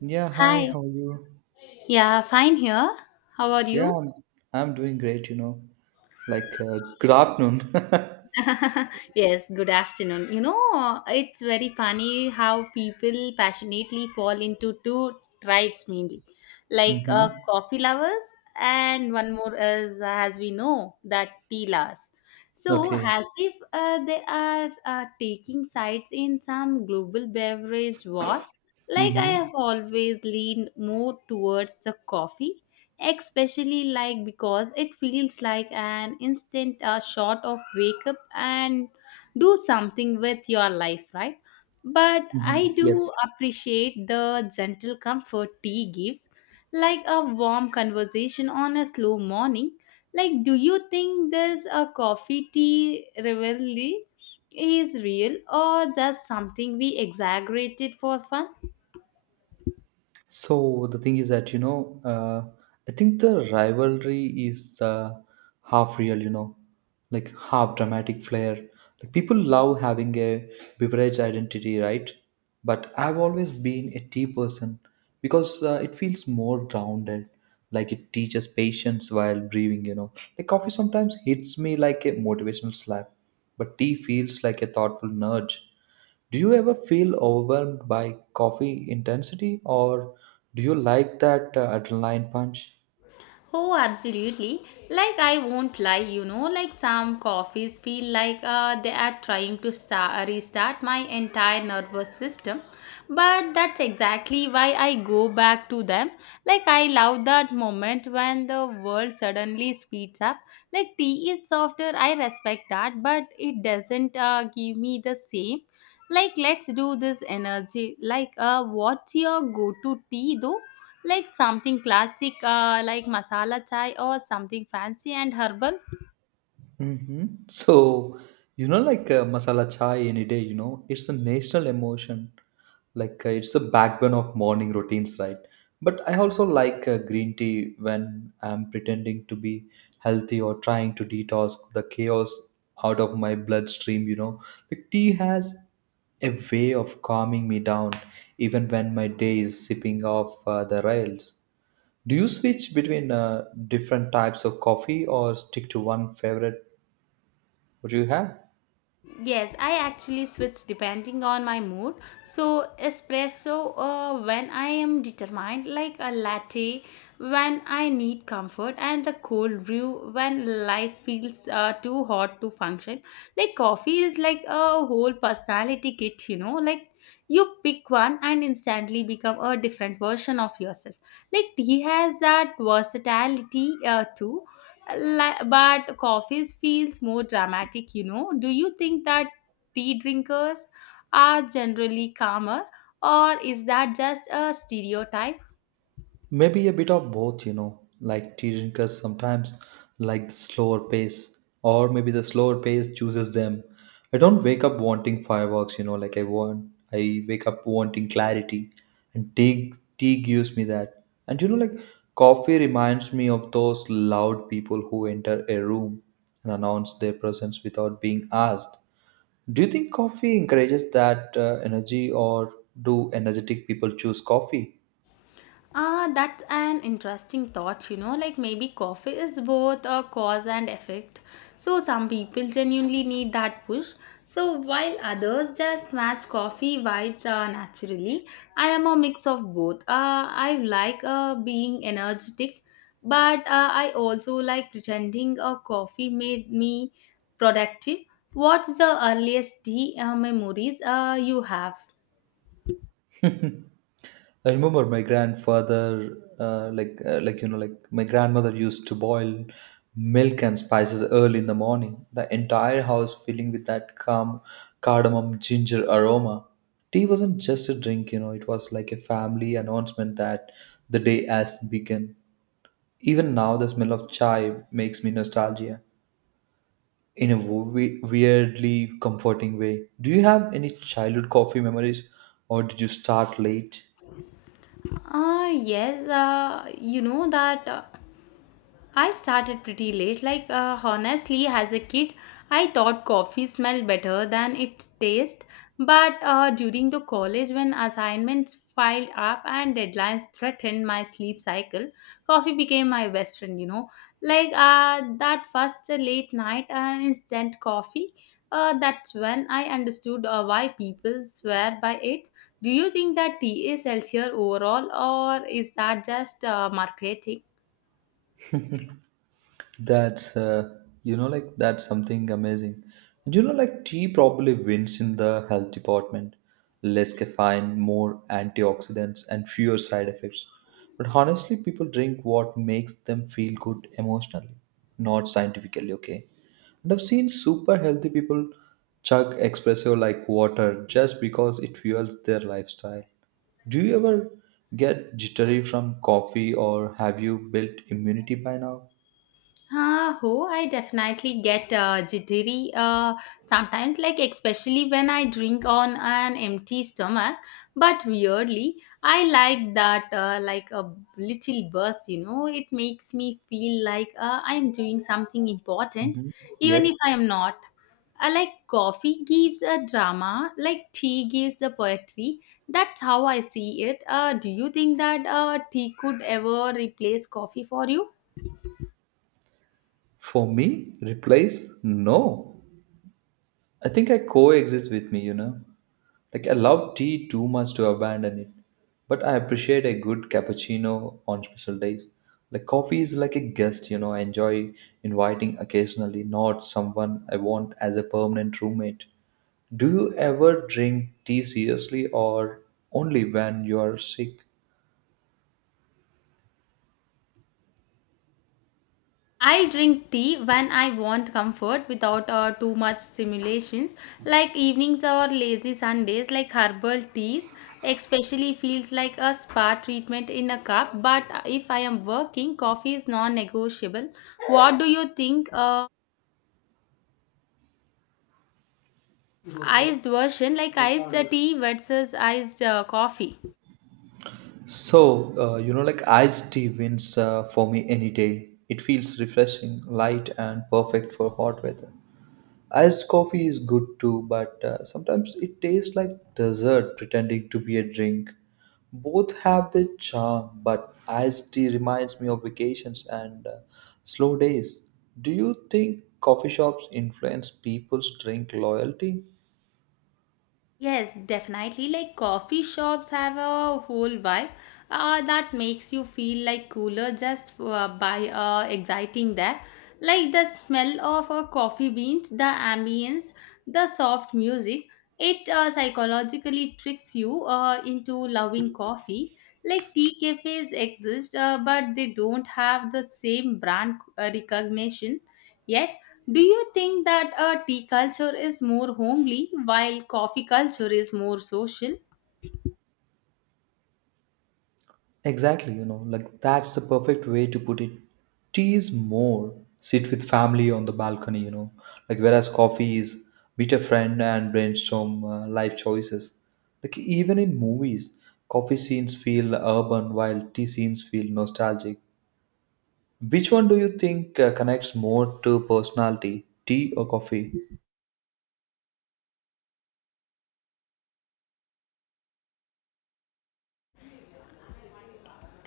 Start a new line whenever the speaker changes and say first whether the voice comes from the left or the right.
right: Yeah, hi,
left: Hi.
right: how are you?
left: Yeah, fine here. How are
right: Yeah,
left: you?
right: I'm doing great. Like, good afternoon.
left: Yes, good afternoon. You know, it's very funny how people passionately fall into two tribes mainly, like
right: Mm-hmm.
left: coffee lovers, and one more is, as we know, that tea lovers. So,
right: Okay.
left: as if they are taking sides in some global beverage war, like I
right: Mm-hmm.
left: have always leaned more towards the coffee especially like because it feels like an instant shot of wake up and do something with your life, right? But
right: Mm-hmm.
left: I do
right: Yes.
left: appreciate the gentle comfort tea gives, like a warm conversation on a slow morning. Like, do you think this a coffee tea rivalry is real or just something we exaggerated for fun?
right: So the thing is that I think the rivalry is half real, like half dramatic flair. Like people love having a beverage identity, right? But I've always been a tea person because it feels more grounded. Like it teaches patience while breathing. Like coffee sometimes hits me like a motivational slap, but tea feels like a thoughtful nudge. Do you ever feel overwhelmed by coffee intensity, or do you like that adrenaline punch?
left: Oh, absolutely. Like, I won't lie, you know, like some coffees feel like they are trying to start, restart my entire nervous system. But that's exactly why I go back to them. Like, I love that moment when the world suddenly speeds up. Like, tea is softer, I respect that, but it doesn't give me the same. Like, let's do this energy. Like, what's your go to tea though? Like something classic like masala chai or something fancy and herbal?
right: Mm-hmm. So, like masala chai any day, it's a national emotion. Like it's a backbone of morning routines, right? But I also like green tea when I'm pretending to be healthy or trying to detox the chaos out of my bloodstream. Like tea has a way of calming me down even when my day is sipping off the rails. Do you switch between different types of coffee or stick to one favorite? What do you have?
left: Yes, I actually switch depending on my mood. So, espresso when I am determined, like a latte when I need comfort, and the cold brew when life feels too hot to function. Like, coffee is like a whole personality kit, you know, like you pick one and instantly become a different version of yourself. Like, tea has that versatility too. But coffee feels more dramatic, you know. Do you think that tea drinkers are generally calmer or is that just a stereotype?
right: Maybe a bit of both. Like tea drinkers sometimes like the slower pace, or maybe the slower pace chooses them. I don't wake up wanting fireworks, like I want. I wake up wanting clarity, and tea gives me that. And like coffee reminds me of those loud people who enter a room and announce their presence without being asked. Do you think coffee encourages that energy, or do energetic people choose coffee?
left: Ah, that's an interesting thought, you know, like maybe coffee is both a cause and effect. So some people genuinely need that push. So while others just match coffee vibes naturally, I am a mix of both. I like being energetic, but I also like pretending a coffee made me productive. What's the earliest tea memories you have?
right: I remember my grandfather, like my grandmother used to boil milk and spices early in the morning. The entire house filling with that calm cardamom ginger aroma. Tea wasn't just a drink. It was like a family announcement that the day has begun. Even now, the smell of chai makes me nostalgia in a weirdly comforting way. Do you have any childhood coffee memories, or did you start late?
left: Ah, yes, you know that. I started pretty late. Like, honestly, as a kid, I thought coffee smelled better than its taste. But during the college, when assignments piled up and deadlines threatened my sleep cycle, coffee became my best friend, you know. Like, that first late night instant coffee, that's when I understood why people swear by it. Do you think that tea is healthier overall, or is that just marketing?
right: That's uh, that's something amazing. And tea probably wins in the health department. Less caffeine, more antioxidants and fewer side effects. But honestly people drink what makes them feel good emotionally, not scientifically, okay? And I've seen super healthy people chug espresso like water just because it fuels their lifestyle. Do you ever get jittery from coffee or have you built immunity by now?
left: Oh, I definitely get jittery sometimes, like especially when I drink on an empty stomach. But weirdly, I like that, like a little burst, you know, it makes me feel like I'm doing something important,
right: Mhm.
left: even
right: Yes.
left: if I'm not. Like coffee gives a drama, like tea gives the poetry. That's how I see it. Do you think that tea could ever replace coffee for you?
right: For me, replace? No. I think I coexist with me. Like I love tea too much to abandon it. But I appreciate a good cappuccino on special days. Like coffee is like a guest, I enjoy inviting occasionally, not someone I want as a permanent roommate. Do you ever drink tea seriously or only when you are sick?
left: I drink tea when I want comfort without too much stimulation, like evenings or lazy Sundays, like herbal teas, especially feels like a spa treatment in a cup. But if I am working, coffee is non-negotiable. What do you think? Iced version, like iced tea versus iced coffee.
right: So, like iced tea wins for me any day. It feels refreshing, light, and perfect for hot weather. Iced coffee is good too, but sometimes it tastes like dessert pretending to be a drink. Both have their charm, but iced tea reminds me of vacations and slow days. Do you think coffee shops influence people's drink loyalty?
left: Yes, definitely. Like coffee shops have a whole vibe that makes you feel like cooler just by exciting there. Like the smell of coffee beans, the ambience, the soft music, it psychologically tricks you into loving coffee. Like tea cafes exist, but they don't have the same brand recognition. Yet do you think that a tea culture is more homely while coffee culture is more social?
right: Exactly, like that's the perfect way to put it. Tea is more sit with family on the balcony, like whereas coffee is meet a friend and brainstorm life choices. Like even in movies, coffee scenes feel urban while tea scenes feel nostalgic. Which one do you think connects more to personality, tea or coffee?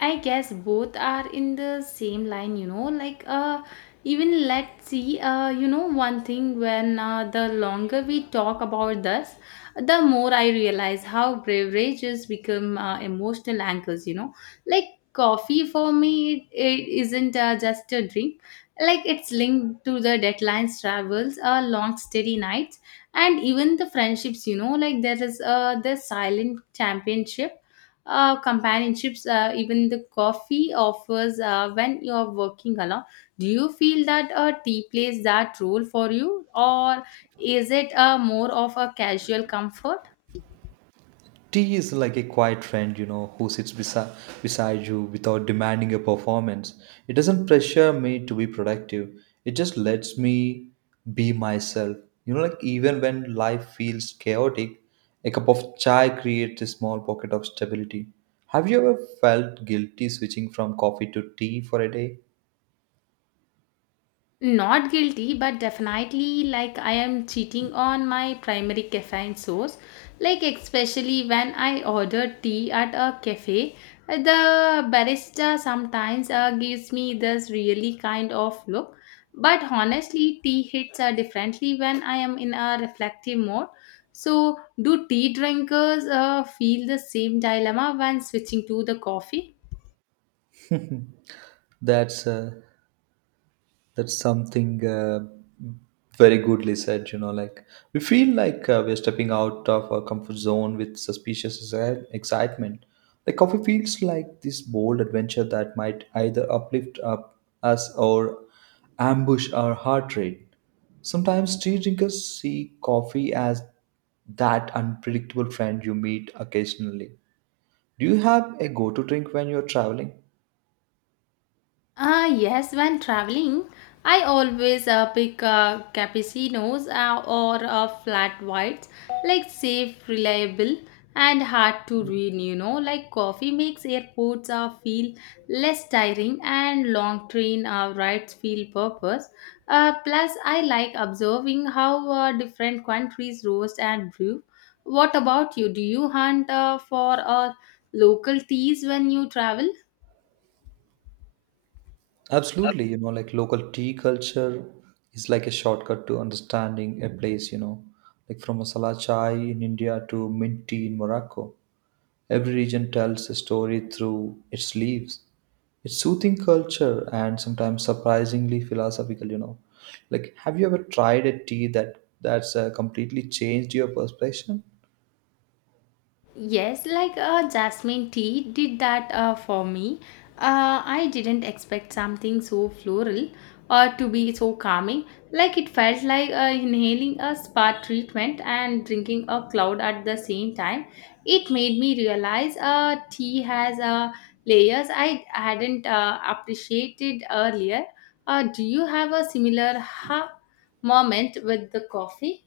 left: I guess both are in the same line, you know. Like, even let's see, you know, one thing when the longer we talk about this, the more I realize how beverages become emotional anchors, you know. Like, coffee for me, it isn't just a drink. Like, it's linked to the deadlines, travels, long, steady nights, and even the friendships, you know. Like, there is the silent championship companionships even the coffee offers when you are working alone. Do you feel that tea plays that role for you or is it more of a casual comfort?
right: Tea is like a quiet friend, who sits beside you without demanding a performance. It doesn't pressure me to be productive. It just lets me be myself. Like even when life feels chaotic, a cup of chai creates a small pocket of stability. Have you ever felt guilty switching from coffee to tea for a day?
left: Not guilty, but definitely like I am cheating on my primary caffeine source. Like, especially when I order tea at a cafe, the barista sometimes gives me this really kind of look. But honestly, tea hits differently when I am in a reflective mode. So, do tea drinkers feel the same dilemma when switching to the coffee?
right: That's uh, that's something very goodly said. Like we feel like we're stepping out of our comfort zone with suspicious excitement. Like coffee feels like this bold adventure that might either uplift up us or ambush our heart rate. Sometimes tea drinkers see coffee as that unpredictable friend you meet occasionally. Do you have a go-to drink when you're traveling?
left: Ah, yes, when traveling, I always pick cappuccinos or flat whites, like safe, reliable, and hard to ruin, you know. Like coffee makes airports feel less tiring and long train rides feel purpose. Plus, I like observing how different countries roast and brew. What about you? Do you hunt for local teas when you travel?
right: Absolutely, like local tea culture is like a shortcut to understanding a place, like from masala chai in India to mint tea in Morocco. Every region tells a story through its leaves. It's soothing culture and sometimes surprisingly philosophical. Like, have you ever tried a tea that's completely changed your perception?
left: Yes, like jasmine tea did that for me. I didn't expect something so floral or to be so calming. Like it felt like inhaling a spa treatment and drinking a cloud at the same time. It made me realize tea has layers I hadn't appreciated earlier. Do you have a similar ha moment with the coffee?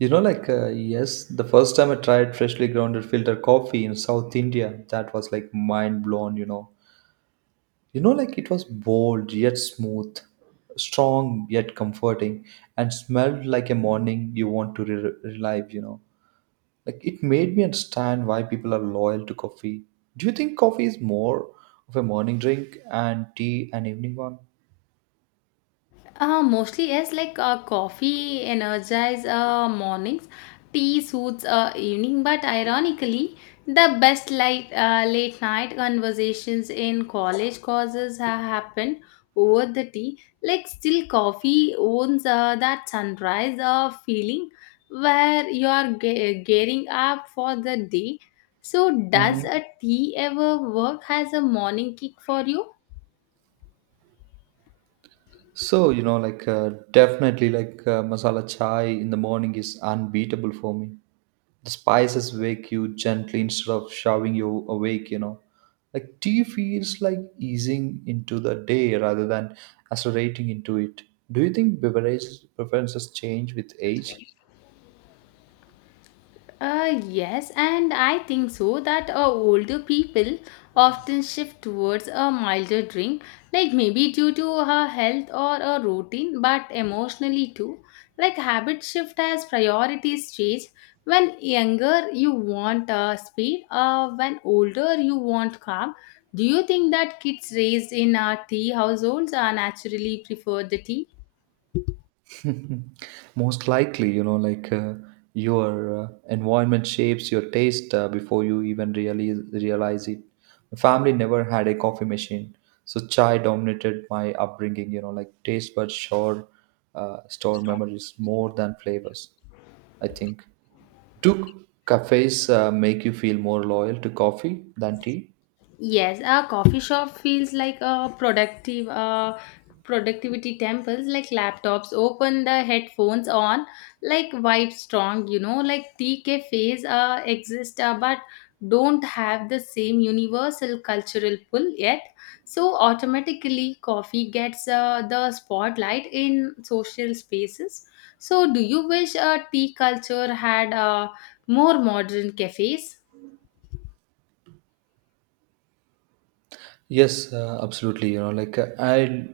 right: Like, yes, the first time I tried freshly grounded filter coffee in South India, that was like mind blown. Like it was bold yet smooth, strong yet comforting, and smelled like a morning you want to relive. Like it made me understand why people are loyal to coffee. Do you think coffee is more of a morning drink and tea an evening one?
left: Mostly yes, like coffee energize mornings, tea suits evening. But ironically, the best late night conversations in college causes have happened over the tea. Like still, coffee owns that sunrise feeling where you are gearing up for the day. So, does
right: Mhm.
left: a tea ever work as a morning kick for you?
right: So, like definitely like masala chai in the morning is unbeatable for me. The spices wake you gently instead of shoving you awake. Like tea feels like easing into the day rather than accelerating into it. Do you think beverages preferences change with age?
left: Yes, and I think so that older people often shift towards a milder drink, like maybe due to her health or a routine, but emotionally too. Like habit shift as priorities change. When younger, you want speed, when older, you want calm. Do you think that kids raised in tea households are naturally prefer the tea?
right: Most likely like your environment shapes your taste before you even really realize it. My family never had a coffee machine, so chai dominated my upbringing. Like taste buds sure store memories more than flavors, I think. Do cafes make you feel more loyal to coffee than tea?
left: Yes, a coffee shop feels like a productive productivity temples, like laptops open, the headphones on, like vibe strong, you know. Like tea cafes exist, but don't have the same universal cultural pull yet, so automatically coffee gets the spotlight in social spaces. So do you wish a tea culture had more modern cafes?
right: Yes, absolutely. Like uh, I,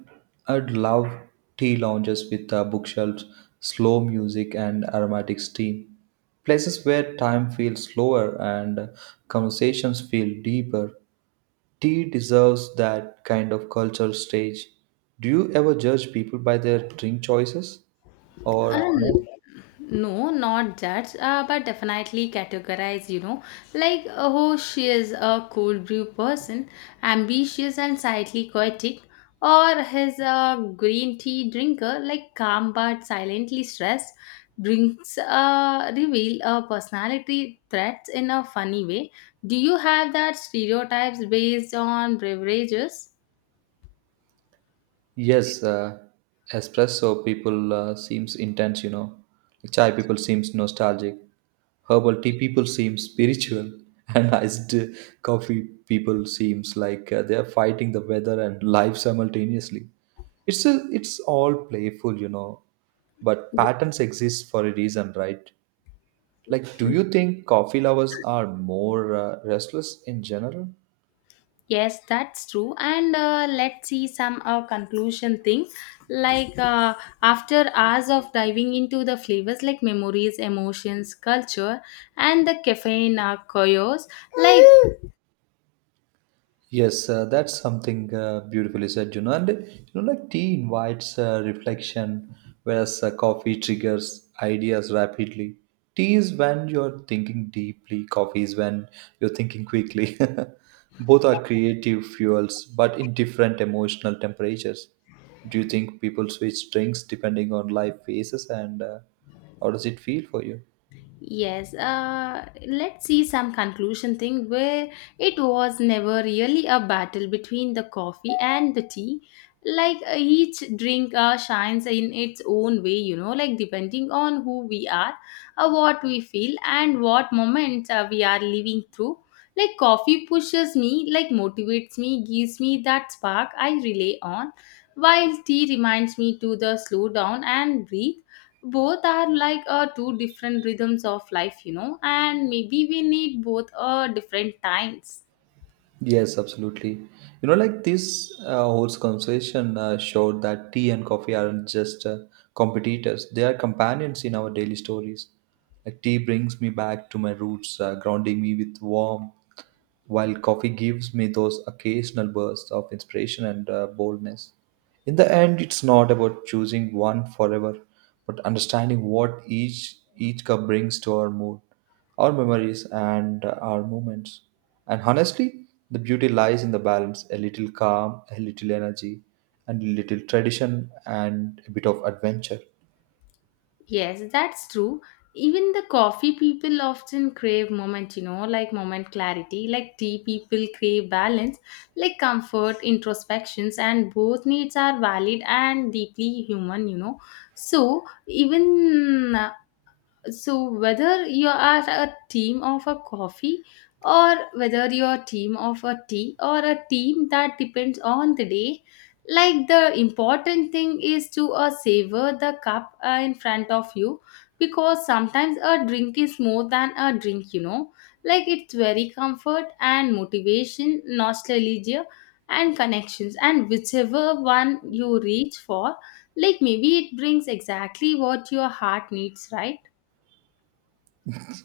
right: I'd love tea lounges with bookshelves, slow music, and aromatic steam. Places where time feels slower and conversations feel deeper. Tea deserves that kind of culture stage. Do you ever judge people by their drink choices or
left: Um,
right: no?
left: no, not judge, but definitely categorize, you know, like, oh, she is a cold brew person, ambitious and slightly poetic, or his green tea drinker, like calm but silently stressed, drinks reveal a personality threats in a funny way. Do you have that stereotypes based on beverages?
right: Yes, espresso people seems intense. Like chai people seems nostalgic. Herbal tea people seems spiritual, and iced coffee people seems like they are fighting the weather and life simultaneously. It's all playful. But patterns exist for a reason, right? Like, do you think coffee lovers are more restless in general?
left: Yes, that's true. And let's see some conclusion thing. Like after hours of diving into the flavors like memories, emotions, culture, and the caffeine chaos, like
right: Yes, that's something beautifully said. And like tea invites reflection, whereas coffee triggers ideas rapidly. Tea is when you're thinking deeply, coffee is when you're thinking quickly. Both are creative fuels, but in different emotional temperatures. Do you think people switch drinks depending on life phases, and how does it feel for you?
left: Yes, let's see some conclusion thing where it was never really a battle between the coffee and the tea. Like each drink shines in its own way, you know, like depending on who we are, what we feel, and what moment we are living through. Like coffee pushes me, like motivates me, gives me that spark I rely on, while tea reminds me to the slow down and breathe. Both are like two different rhythms of life, you know, and maybe we need both different times.
right: Yes, absolutely. Like this whole conversation showed that tea and coffee aren't just competitors, they are companions in our daily stories. Like, tea brings me back to my roots, grounding me with warmth while coffee gives me those occasional bursts of inspiration and boldness. In the end, it's not about choosing one forever, but understanding what each cup brings to our mood, our memories, and our moments. And honestly, the beauty lies in the balance: a little calm, a little energy, and a little tradition, and a bit of adventure.
left: Yes, that's true. Even the coffee people often crave moment, you know, like moment clarity, like tea people crave balance, like comfort, introspections, and both needs are valid and deeply human, you know. So even, so whether you are a team of a coffee or whether you're a team of a tea or a team that depends on the day, like the important thing is to savor the cup in front of you because sometimes a drink is more than a drink, you know. Like it's very comfort and motivation, nostalgia and connections, and whichever one you reach for, like maybe it brings exactly what your heart needs, right?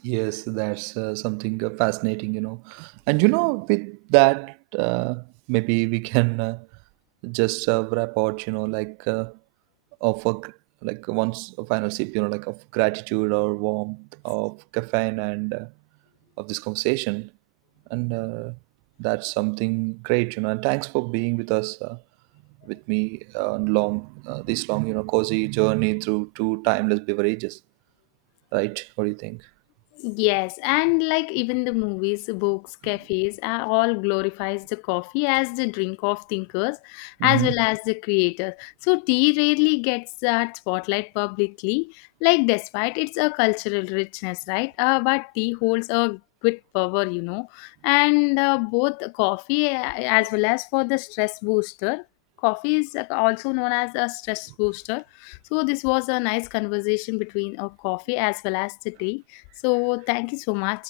right: Yes, that's something fascinating. And with that, maybe we can just wrap out, of a, gr- like once a final sip, like of gratitude or warmth of caffeine and of this conversation, and that's something great. And thanks for being with us, with me on long this long, cozy journey through two timeless beverages, right? What do you think?
left: Yes, and like even the movies, books, cafes, all glorifies the coffee as the drink of thinkers as
right: Mm-hmm.
left: well as the creators. So tea rarely gets that spotlight publicly, like despite its a cultural richness, right? But tea holds a good power, you know, and both coffee as well as for the stress booster. Coffee is also known as a stress booster. So this was a nice conversation between a coffee as well as the tea. So, thank you so much.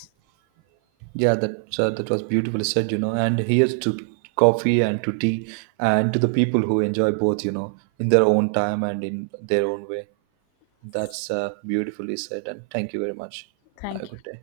right: Yeah, that was beautifully said. And here's to coffee and to tea and to the people who enjoy both, in their own time and in their own way. That's beautifully said. And thank you very much. Have a
left: Thank you.
right: good day.